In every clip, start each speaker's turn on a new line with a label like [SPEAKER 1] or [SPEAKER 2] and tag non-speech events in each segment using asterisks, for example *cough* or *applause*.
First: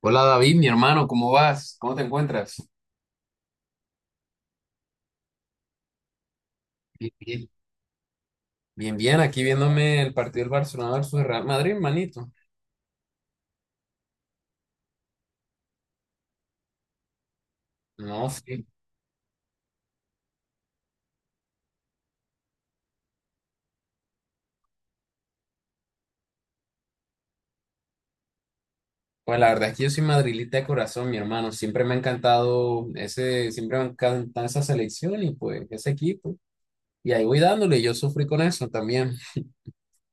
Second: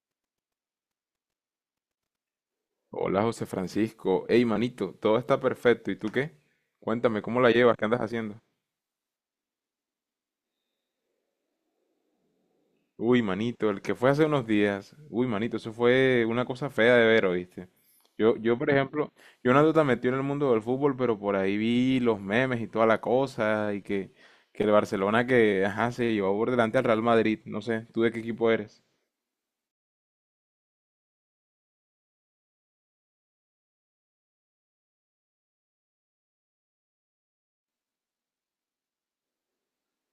[SPEAKER 1] Hola David, mi hermano, ¿cómo vas? ¿Cómo te encuentras?
[SPEAKER 2] Hola José Francisco. Hey manito, todo está perfecto. ¿Y tú qué?
[SPEAKER 1] Bien,
[SPEAKER 2] Cuéntame, ¿cómo
[SPEAKER 1] bien.
[SPEAKER 2] la llevas? ¿Qué andas haciendo?
[SPEAKER 1] Bien, bien, aquí viéndome el partido del Barcelona versus el Real Madrid, manito.
[SPEAKER 2] Uy, manito, el que fue hace unos días. Uy, manito, eso fue una cosa fea de ver, ¿oíste?
[SPEAKER 1] No, sí.
[SPEAKER 2] Por ejemplo, yo no ando tan metido en el mundo del fútbol, pero por ahí vi los memes y toda la cosa, que el Barcelona que, ajá, se llevó por delante al Real Madrid. No sé, ¿tú de qué equipo eres?
[SPEAKER 1] Pues la verdad es que yo soy madrilita de corazón, mi hermano. Siempre me ha encantado esa selección y pues ese equipo. Y ahí voy dándole, yo sufrí con eso también.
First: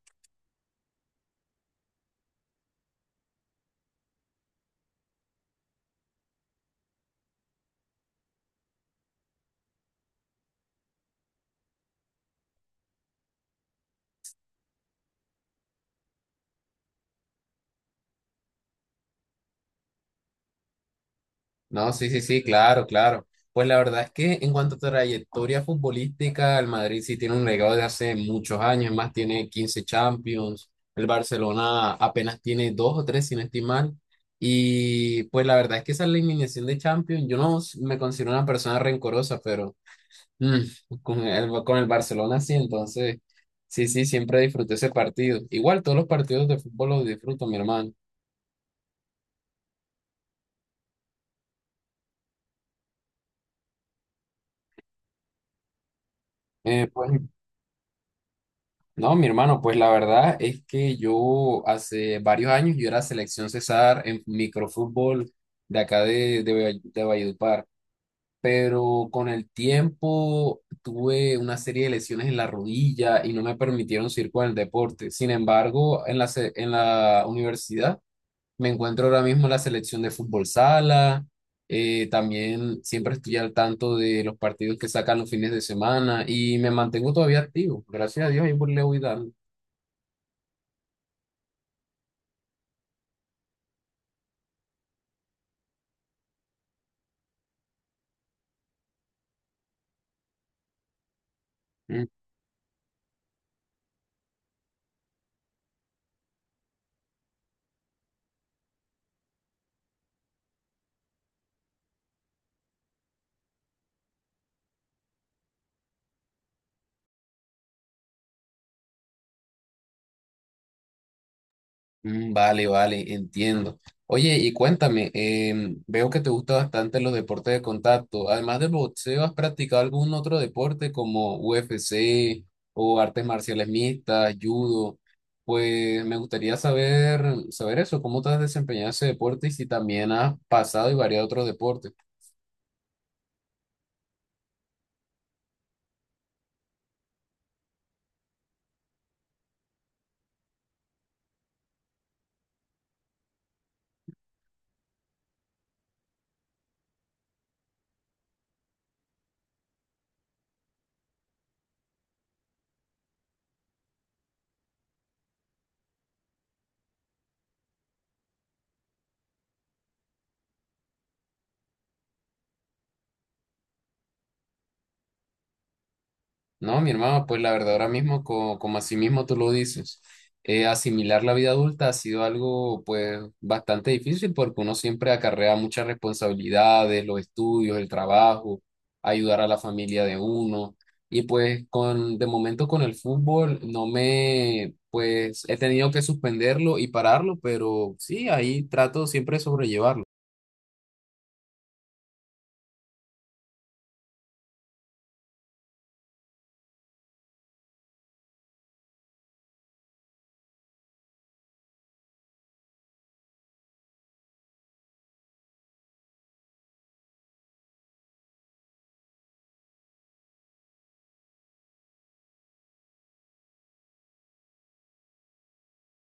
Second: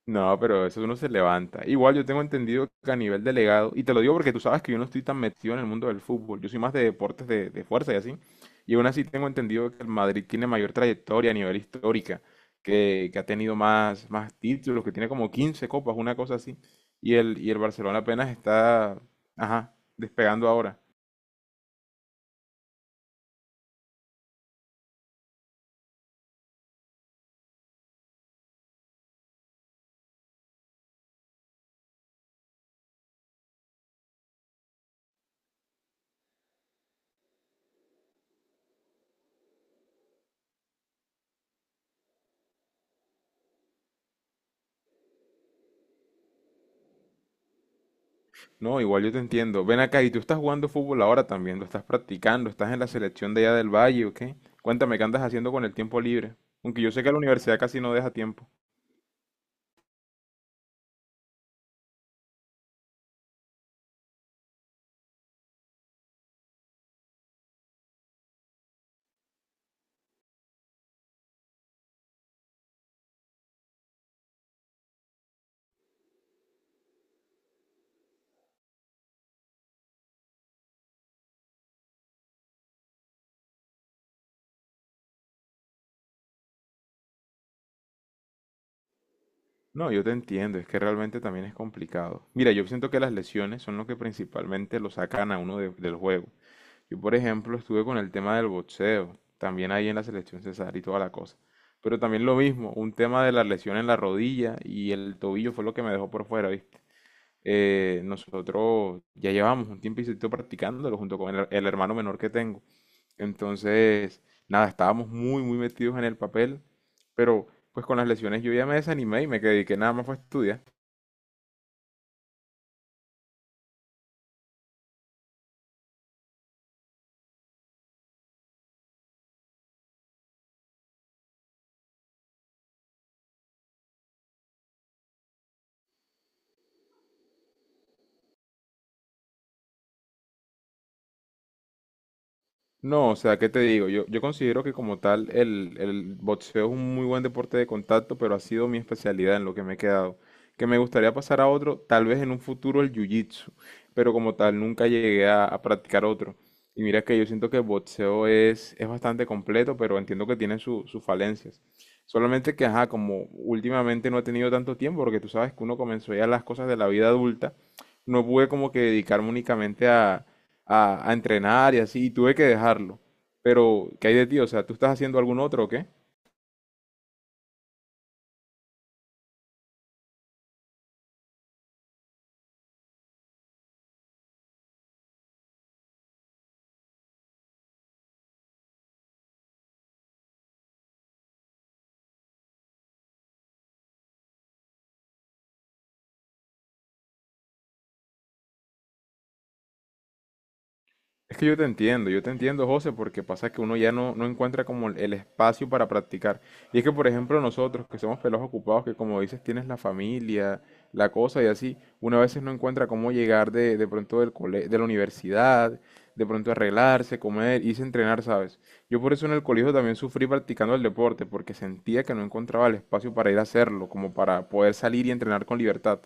[SPEAKER 2] No, pero eso uno se levanta. Igual yo tengo entendido que a nivel delegado, y te lo digo porque tú sabes que yo no estoy tan metido en el mundo del fútbol, yo soy más de deportes de fuerza y así, y aún así tengo entendido que el Madrid tiene mayor trayectoria a nivel histórica, que ha tenido más títulos, que tiene como 15 copas, una cosa así, y el Barcelona apenas está, ajá, despegando ahora.
[SPEAKER 1] No, sí, sí, sí, claro, claro. Pues la verdad es que en cuanto a trayectoria futbolística, el Madrid sí tiene un legado de hace muchos años, es más tiene 15 Champions, el Barcelona apenas tiene dos o tres, sin estimar. Y pues la verdad es que esa eliminación de Champions, yo no s- me considero una persona rencorosa, pero mm, *laughs* con el Barcelona sí, entonces sí, sí, siempre disfruté ese partido. Igual todos los partidos de fútbol los disfruto, mi hermano.
[SPEAKER 2] No, igual yo te entiendo. Ven acá, y tú estás jugando fútbol ahora también, lo estás practicando, estás en la selección de allá del Valle, ¿o qué? Cuéntame, ¿qué andas haciendo con el tiempo libre? Aunque
[SPEAKER 1] Eh,
[SPEAKER 2] yo sé
[SPEAKER 1] pues
[SPEAKER 2] que la universidad casi no deja tiempo.
[SPEAKER 1] No, mi hermano, pues la verdad es que yo hace varios años yo era selección César en microfútbol de acá de de Valledupar, pero con el tiempo tuve una serie de lesiones en la rodilla y no me permitieron seguir con el deporte. Sin embargo, en la universidad me encuentro ahora mismo en la selección de fútbol sala. También siempre estoy al tanto de los partidos que sacan los fines de semana y me mantengo todavía activo. Gracias a Dios, ahí le voy dando.
[SPEAKER 2] No, yo te entiendo, es que realmente también es complicado. Mira, yo siento que las lesiones son lo que principalmente lo sacan a uno de- del juego. Yo, por ejemplo, estuve con el tema del boxeo, también ahí en la selección Cesar y toda la cosa. Pero
[SPEAKER 1] Mm.
[SPEAKER 2] también lo mismo, un tema de la lesión en la rodilla y el tobillo fue lo que me dejó por fuera, ¿viste? Nosotros ya llevamos un tiempito practicándolo junto con el hermano menor que tengo. Entonces, nada, estábamos muy metidos en el papel, pero pues con las lesiones yo ya me desanimé y me dediqué nada más fue a estudiar.
[SPEAKER 1] Vale, vale, entiendo. Oye, y cuéntame, veo que te gusta bastante los deportes de contacto. Además del boxeo, ¿has practicado algún otro deporte como UFC o artes marciales mixtas, judo? Pues me gustaría saber, saber eso, cómo te has desempeñado en ese deporte y si también has pasado y variado otros deportes.
[SPEAKER 2] No, o sea, ¿qué te digo? Yo considero que como tal el boxeo es un muy buen deporte de contacto, pero ha sido mi especialidad en lo que me he quedado. Que me gustaría pasar a otro, tal vez en un futuro el jiu-jitsu, pero como tal nunca llegué a practicar otro. Y mira que yo siento que el boxeo es bastante completo, pero entiendo que tiene su- sus falencias. Solamente que, ajá, como últimamente no he tenido tanto tiempo, porque tú sabes que uno comenzó ya las cosas de la vida adulta, no pude como que dedicarme únicamente a a entrenar y así, y tuve que dejarlo. Pero, ¿qué hay de ti? O sea, ¿tú estás haciendo algún otro o qué?
[SPEAKER 1] No, mi hermano, pues la verdad ahora mismo, así mismo tú lo dices, asimilar la vida adulta ha sido algo pues bastante difícil porque uno siempre acarrea muchas responsabilidades, los estudios, el trabajo, ayudar a la familia de uno. Y pues de momento con el fútbol no me, pues he tenido que suspenderlo y pararlo, pero sí, ahí trato siempre de sobrellevarlo.
[SPEAKER 2] Es que yo te entiendo, José, porque pasa que uno ya no encuentra como el espacio para practicar. Y es que, por ejemplo, nosotros que somos pelos ocupados, que como dices, tienes la familia, la cosa y así, uno a veces no encuentra cómo llegar de pronto del cole- de la universidad, de pronto arreglarse, comer, irse a entrenar, ¿sabes? Yo por eso en el colegio también sufrí practicando el deporte, porque sentía que no encontraba el espacio para ir a hacerlo, como para poder salir y entrenar con libertad.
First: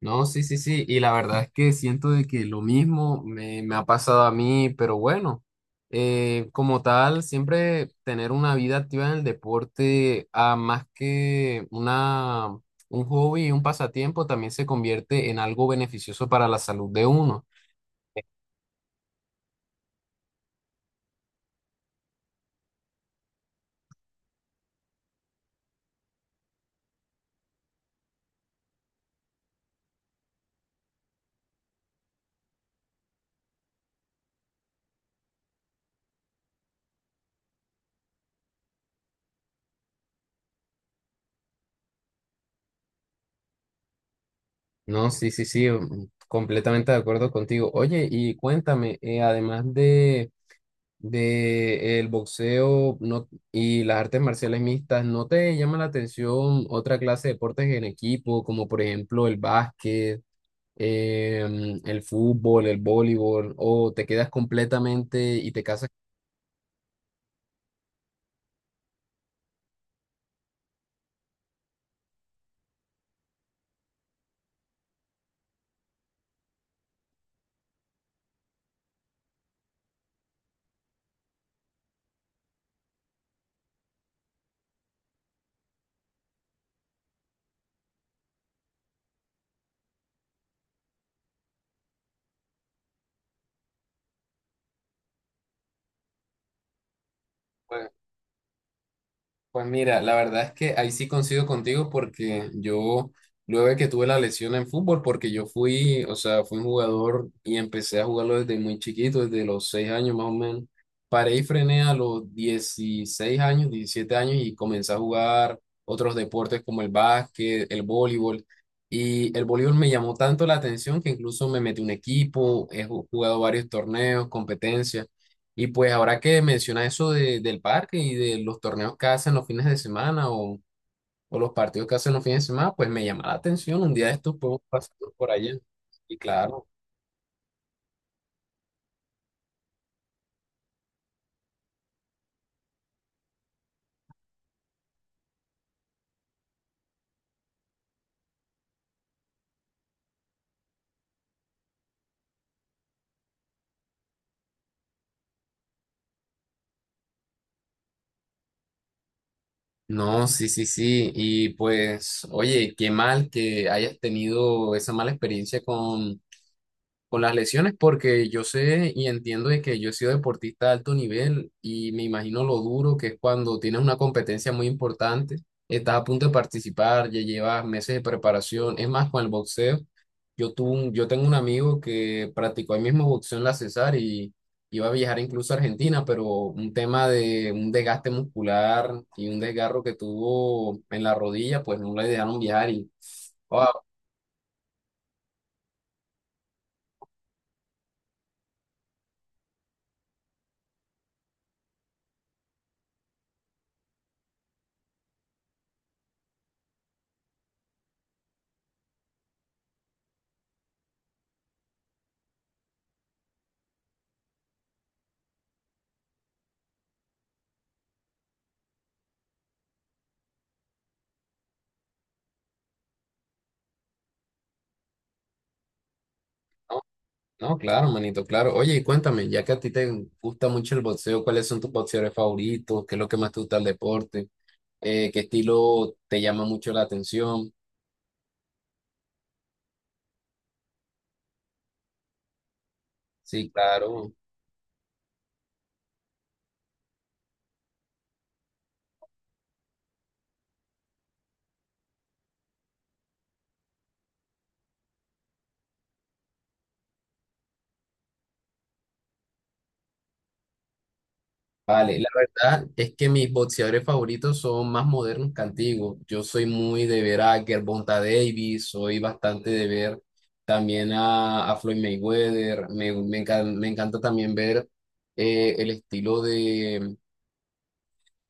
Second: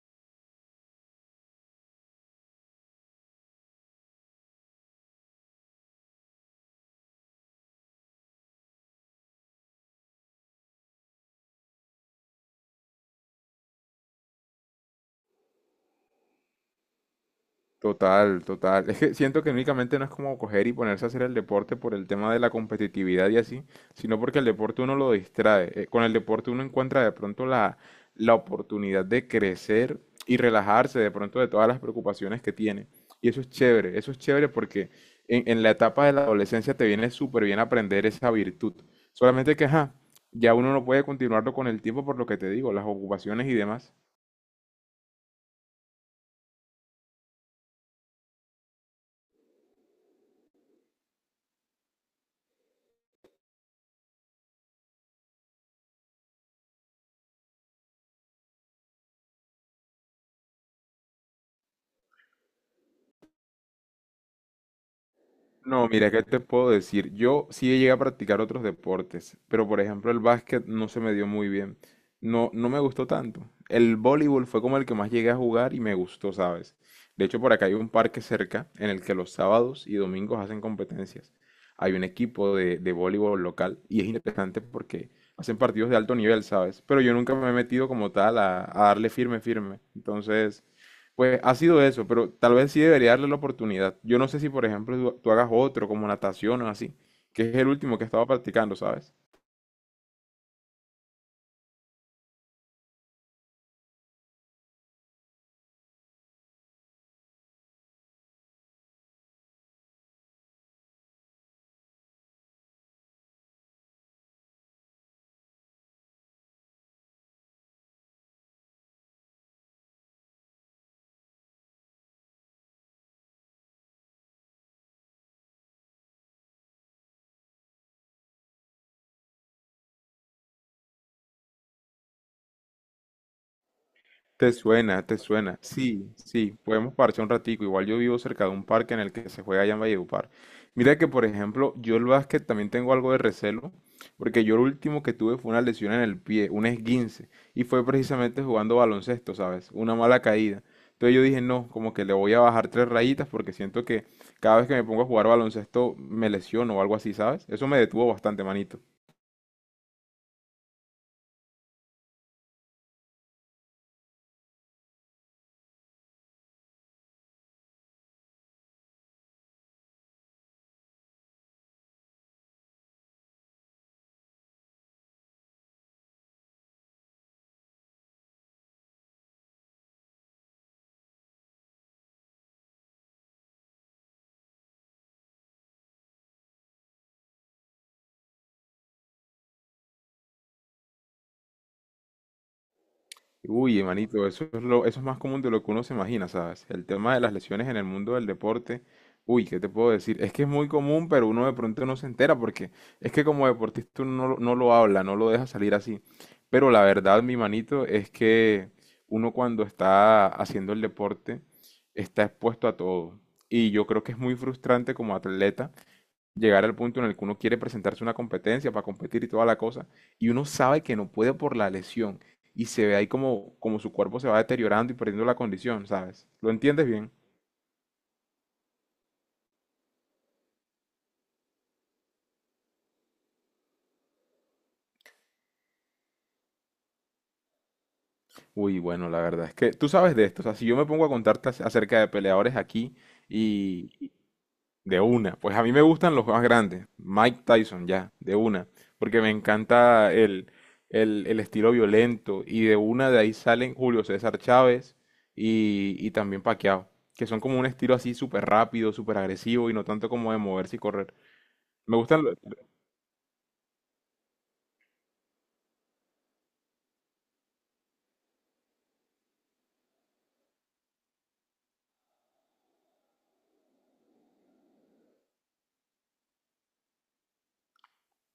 [SPEAKER 1] No, sí, sí, sí. Y la verdad es que siento de que lo mismo me ha pasado a mí, pero bueno, como tal, siempre tener una vida activa en el deporte, ah, un hobby y un pasatiempo, también se convierte en algo beneficioso para la salud de uno.
[SPEAKER 2] Total, total. Es que siento que únicamente no es como coger y ponerse a hacer el deporte por el tema de la competitividad y así, sino porque el deporte uno lo distrae. Con el deporte uno encuentra de pronto la oportunidad de crecer y relajarse de pronto de todas las preocupaciones que tiene. Y eso es chévere porque en la etapa de la adolescencia te viene súper bien aprender esa virtud. Solamente que, ajá, ya uno no puede continuarlo con el tiempo por lo que te digo, las ocupaciones y demás.
[SPEAKER 1] No, sí, sí, sí, mm, completamente de acuerdo contigo. Oye, y cuéntame, además de el boxeo no, y las artes marciales mixtas, ¿no te llama la atención otra clase de deportes en equipo, como por ejemplo el básquet, el fútbol, el voleibol, o te quedas completamente y te casas?
[SPEAKER 2] No, mira, ¿qué te puedo decir? Yo sí llegué a practicar otros deportes, pero por ejemplo el básquet no se me dio muy bien. No, no me gustó tanto. El voleibol fue como el que más llegué a jugar y me gustó, ¿sabes? De hecho, por acá hay un parque cerca en el que los sábados y domingos hacen competencias. Hay un equipo de voleibol local y es interesante porque hacen partidos de alto nivel, ¿sabes? Pero yo nunca me he metido como tal a darle firme, firme. Entonces, pues ha sido eso, pero tal vez sí debería darle la oportunidad. Yo no sé si, por ejemplo, tú hagas otro como natación o así, que es el último que estaba practicando, ¿sabes?
[SPEAKER 1] Pues mira, la verdad es que ahí sí coincido contigo porque luego de que tuve la lesión en fútbol, porque yo fui, o sea, fui un jugador y empecé a jugarlo desde muy chiquito, desde los 6 años más o menos. Paré y frené a los 16 años, 17 años y comencé a jugar otros deportes como el básquet, el voleibol. Y el voleibol me llamó tanto la atención que incluso me metí un equipo, jugado varios torneos, competencias. Y pues ahora que menciona eso del parque y de los torneos que hacen los fines de semana o los partidos que hacen los fines de semana, pues me llama la atención. Un día de estos
[SPEAKER 2] Te
[SPEAKER 1] podemos pasar
[SPEAKER 2] suena, te
[SPEAKER 1] por
[SPEAKER 2] suena.
[SPEAKER 1] allá.
[SPEAKER 2] Sí,
[SPEAKER 1] Y
[SPEAKER 2] sí,
[SPEAKER 1] claro.
[SPEAKER 2] podemos parchar un ratico. Igual yo vivo cerca de un parque en el que se juega allá en Valledupar. Mira que, por ejemplo, yo el básquet también tengo algo de recelo, porque yo lo último que tuve fue una lesión en el pie, un esguince, y fue precisamente jugando baloncesto, ¿sabes? Una mala caída. Entonces yo dije, no, como que le voy a bajar tres rayitas porque siento que cada vez que me pongo a jugar baloncesto me lesiono o algo así, ¿sabes? Eso me detuvo bastante, manito.
[SPEAKER 1] No, sí, sí, sí. Y pues, oye, qué mal que hayas tenido esa mala experiencia con las lesiones porque yo sé y entiendo de que yo he sido deportista de alto nivel y me imagino lo duro que es cuando tienes una competencia muy importante, estás a punto de participar, ya llevas meses de preparación, es más, con el boxeo. Yo tengo un amigo que practicó el mismo boxeo en la Cesar y iba a viajar incluso a Argentina, pero un tema de un desgaste muscular y un desgarro que tuvo en la rodilla, pues no le dejaron viajar y... Wow.
[SPEAKER 2] Uy, hermanito, eso es más común de lo que uno se imagina, ¿sabes? El tema de las lesiones en el mundo del deporte, uy, ¿qué te puedo decir? Es que es muy común, pero uno de pronto no se entera porque es que como deportista uno no, lo- no lo habla, no lo deja salir así. Pero la verdad, mi manito, es que uno cuando está haciendo el deporte está expuesto a todo. Y yo creo que es muy frustrante como atleta llegar al punto en el que uno quiere presentarse a una competencia para competir y toda la cosa, y uno sabe que no puede por la lesión, y se ve ahí como, como su cuerpo se va deteriorando y perdiendo la condición, ¿sabes? ¿Lo entiendes bien?
[SPEAKER 1] No, claro, manito, claro. Oye, y cuéntame, ya que a ti te gusta mucho el boxeo, ¿cuáles son tus boxeadores favoritos? ¿Qué es lo que más te gusta del deporte? ¿Qué estilo te llama mucho la atención?
[SPEAKER 2] Uy, bueno, la verdad es que tú sabes de esto, o sea, si yo me pongo a contarte ac- acerca de peleadores aquí.
[SPEAKER 1] Sí, claro.
[SPEAKER 2] De una, pues a mí me gustan los más grandes, Mike Tyson ya, de una, porque me encanta el estilo violento y de una de ahí salen Julio César Chávez y también Pacquiao, que son como un estilo así súper rápido, súper agresivo y no tanto como de moverse y correr. Me
[SPEAKER 1] Vale, la
[SPEAKER 2] gustan, lo-
[SPEAKER 1] verdad es que mis boxeadores favoritos son más modernos que antiguos. Yo soy muy de ver a Gervonta Davis, soy bastante de ver también a Floyd Mayweather. Me encanta también ver el estilo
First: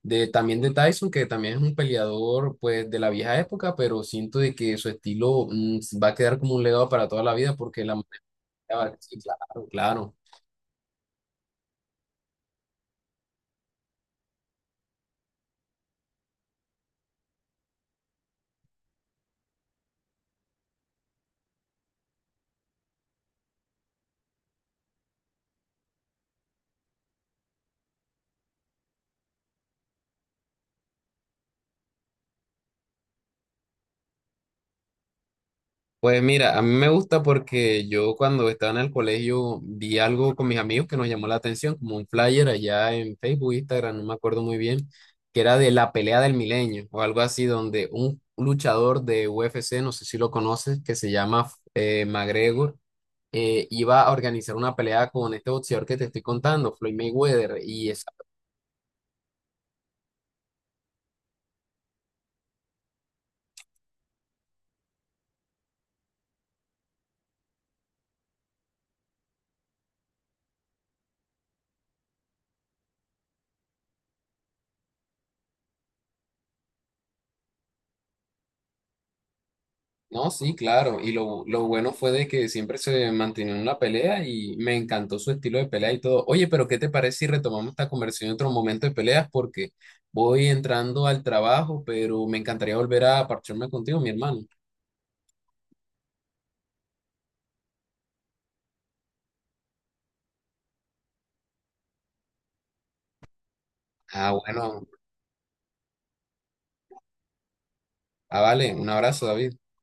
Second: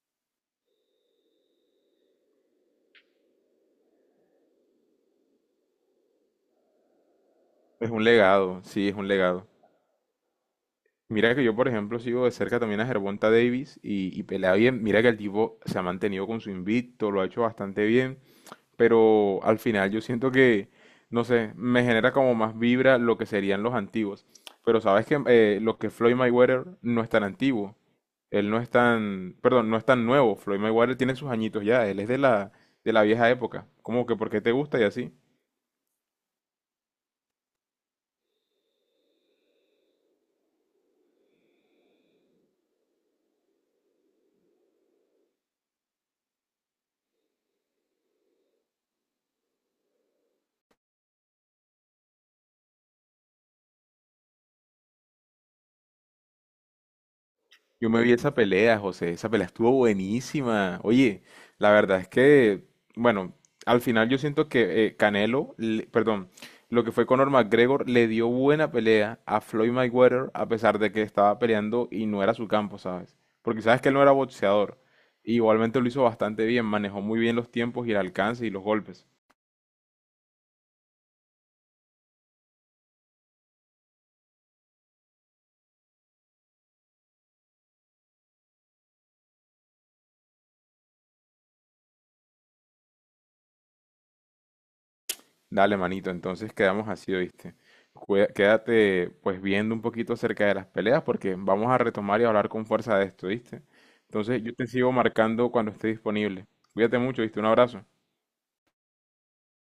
[SPEAKER 1] también de Tyson, que también es un peleador pues de la vieja época, pero siento de que su estilo va a quedar como un legado para toda la vida porque
[SPEAKER 2] es
[SPEAKER 1] la
[SPEAKER 2] un legado, sí, es
[SPEAKER 1] manera,
[SPEAKER 2] un
[SPEAKER 1] sí,
[SPEAKER 2] legado.
[SPEAKER 1] claro, claro.
[SPEAKER 2] Mira que yo, por ejemplo, sigo de cerca también a Gervonta Davis y pelea bien. Mira que el tipo se ha mantenido con su invicto, lo ha hecho bastante bien. Pero al final yo siento que, no sé, me genera como más vibra lo que serían los antiguos. Pero sabes que lo que Floyd Mayweather no es tan antiguo, él no es tan, perdón, no es tan nuevo. Floyd Mayweather tiene sus añitos ya, él es de de la vieja época. Como que porque te gusta y así.
[SPEAKER 1] Pues mira, a mí me gusta porque yo cuando estaba en el colegio vi algo con mis amigos que nos llamó la atención, como un flyer allá en Facebook, Instagram, no me acuerdo muy bien, que era de la pelea del milenio o algo así, donde un luchador de UFC, no sé si lo conoces, que se llama McGregor iba a organizar una pelea con este boxeador que te estoy contando, Floyd Mayweather,
[SPEAKER 2] Yo
[SPEAKER 1] y
[SPEAKER 2] me
[SPEAKER 1] esa...
[SPEAKER 2] vi esa pelea, José. Esa pelea estuvo buenísima. Oye, la verdad es que, bueno, al final yo siento que Canelo, le- perdón, lo que fue Conor McGregor le dio buena pelea a Floyd Mayweather a pesar de que estaba peleando y no era su campo, ¿sabes? Porque sabes que él no era boxeador. Igualmente lo hizo bastante bien, manejó muy bien los tiempos y el alcance y los golpes.
[SPEAKER 1] No, sí, claro. Lo bueno fue de que siempre se mantenía en la pelea y me encantó su estilo de pelea y todo. Oye, pero ¿qué te parece si retomamos esta conversación en otro momento de peleas? Porque voy entrando al trabajo, pero me encantaría volver a parcharme contigo, mi hermano.
[SPEAKER 2] Dale, manito, entonces quedamos así, ¿oíste? Cué- Quédate pues viendo un poquito acerca de las peleas porque vamos a retomar y hablar con fuerza de esto, ¿viste?
[SPEAKER 1] Ah,
[SPEAKER 2] Entonces yo te
[SPEAKER 1] bueno.
[SPEAKER 2] sigo marcando cuando esté disponible. Cuídate mucho, ¿viste? Un abrazo.
[SPEAKER 1] Ah, vale. Un abrazo, David.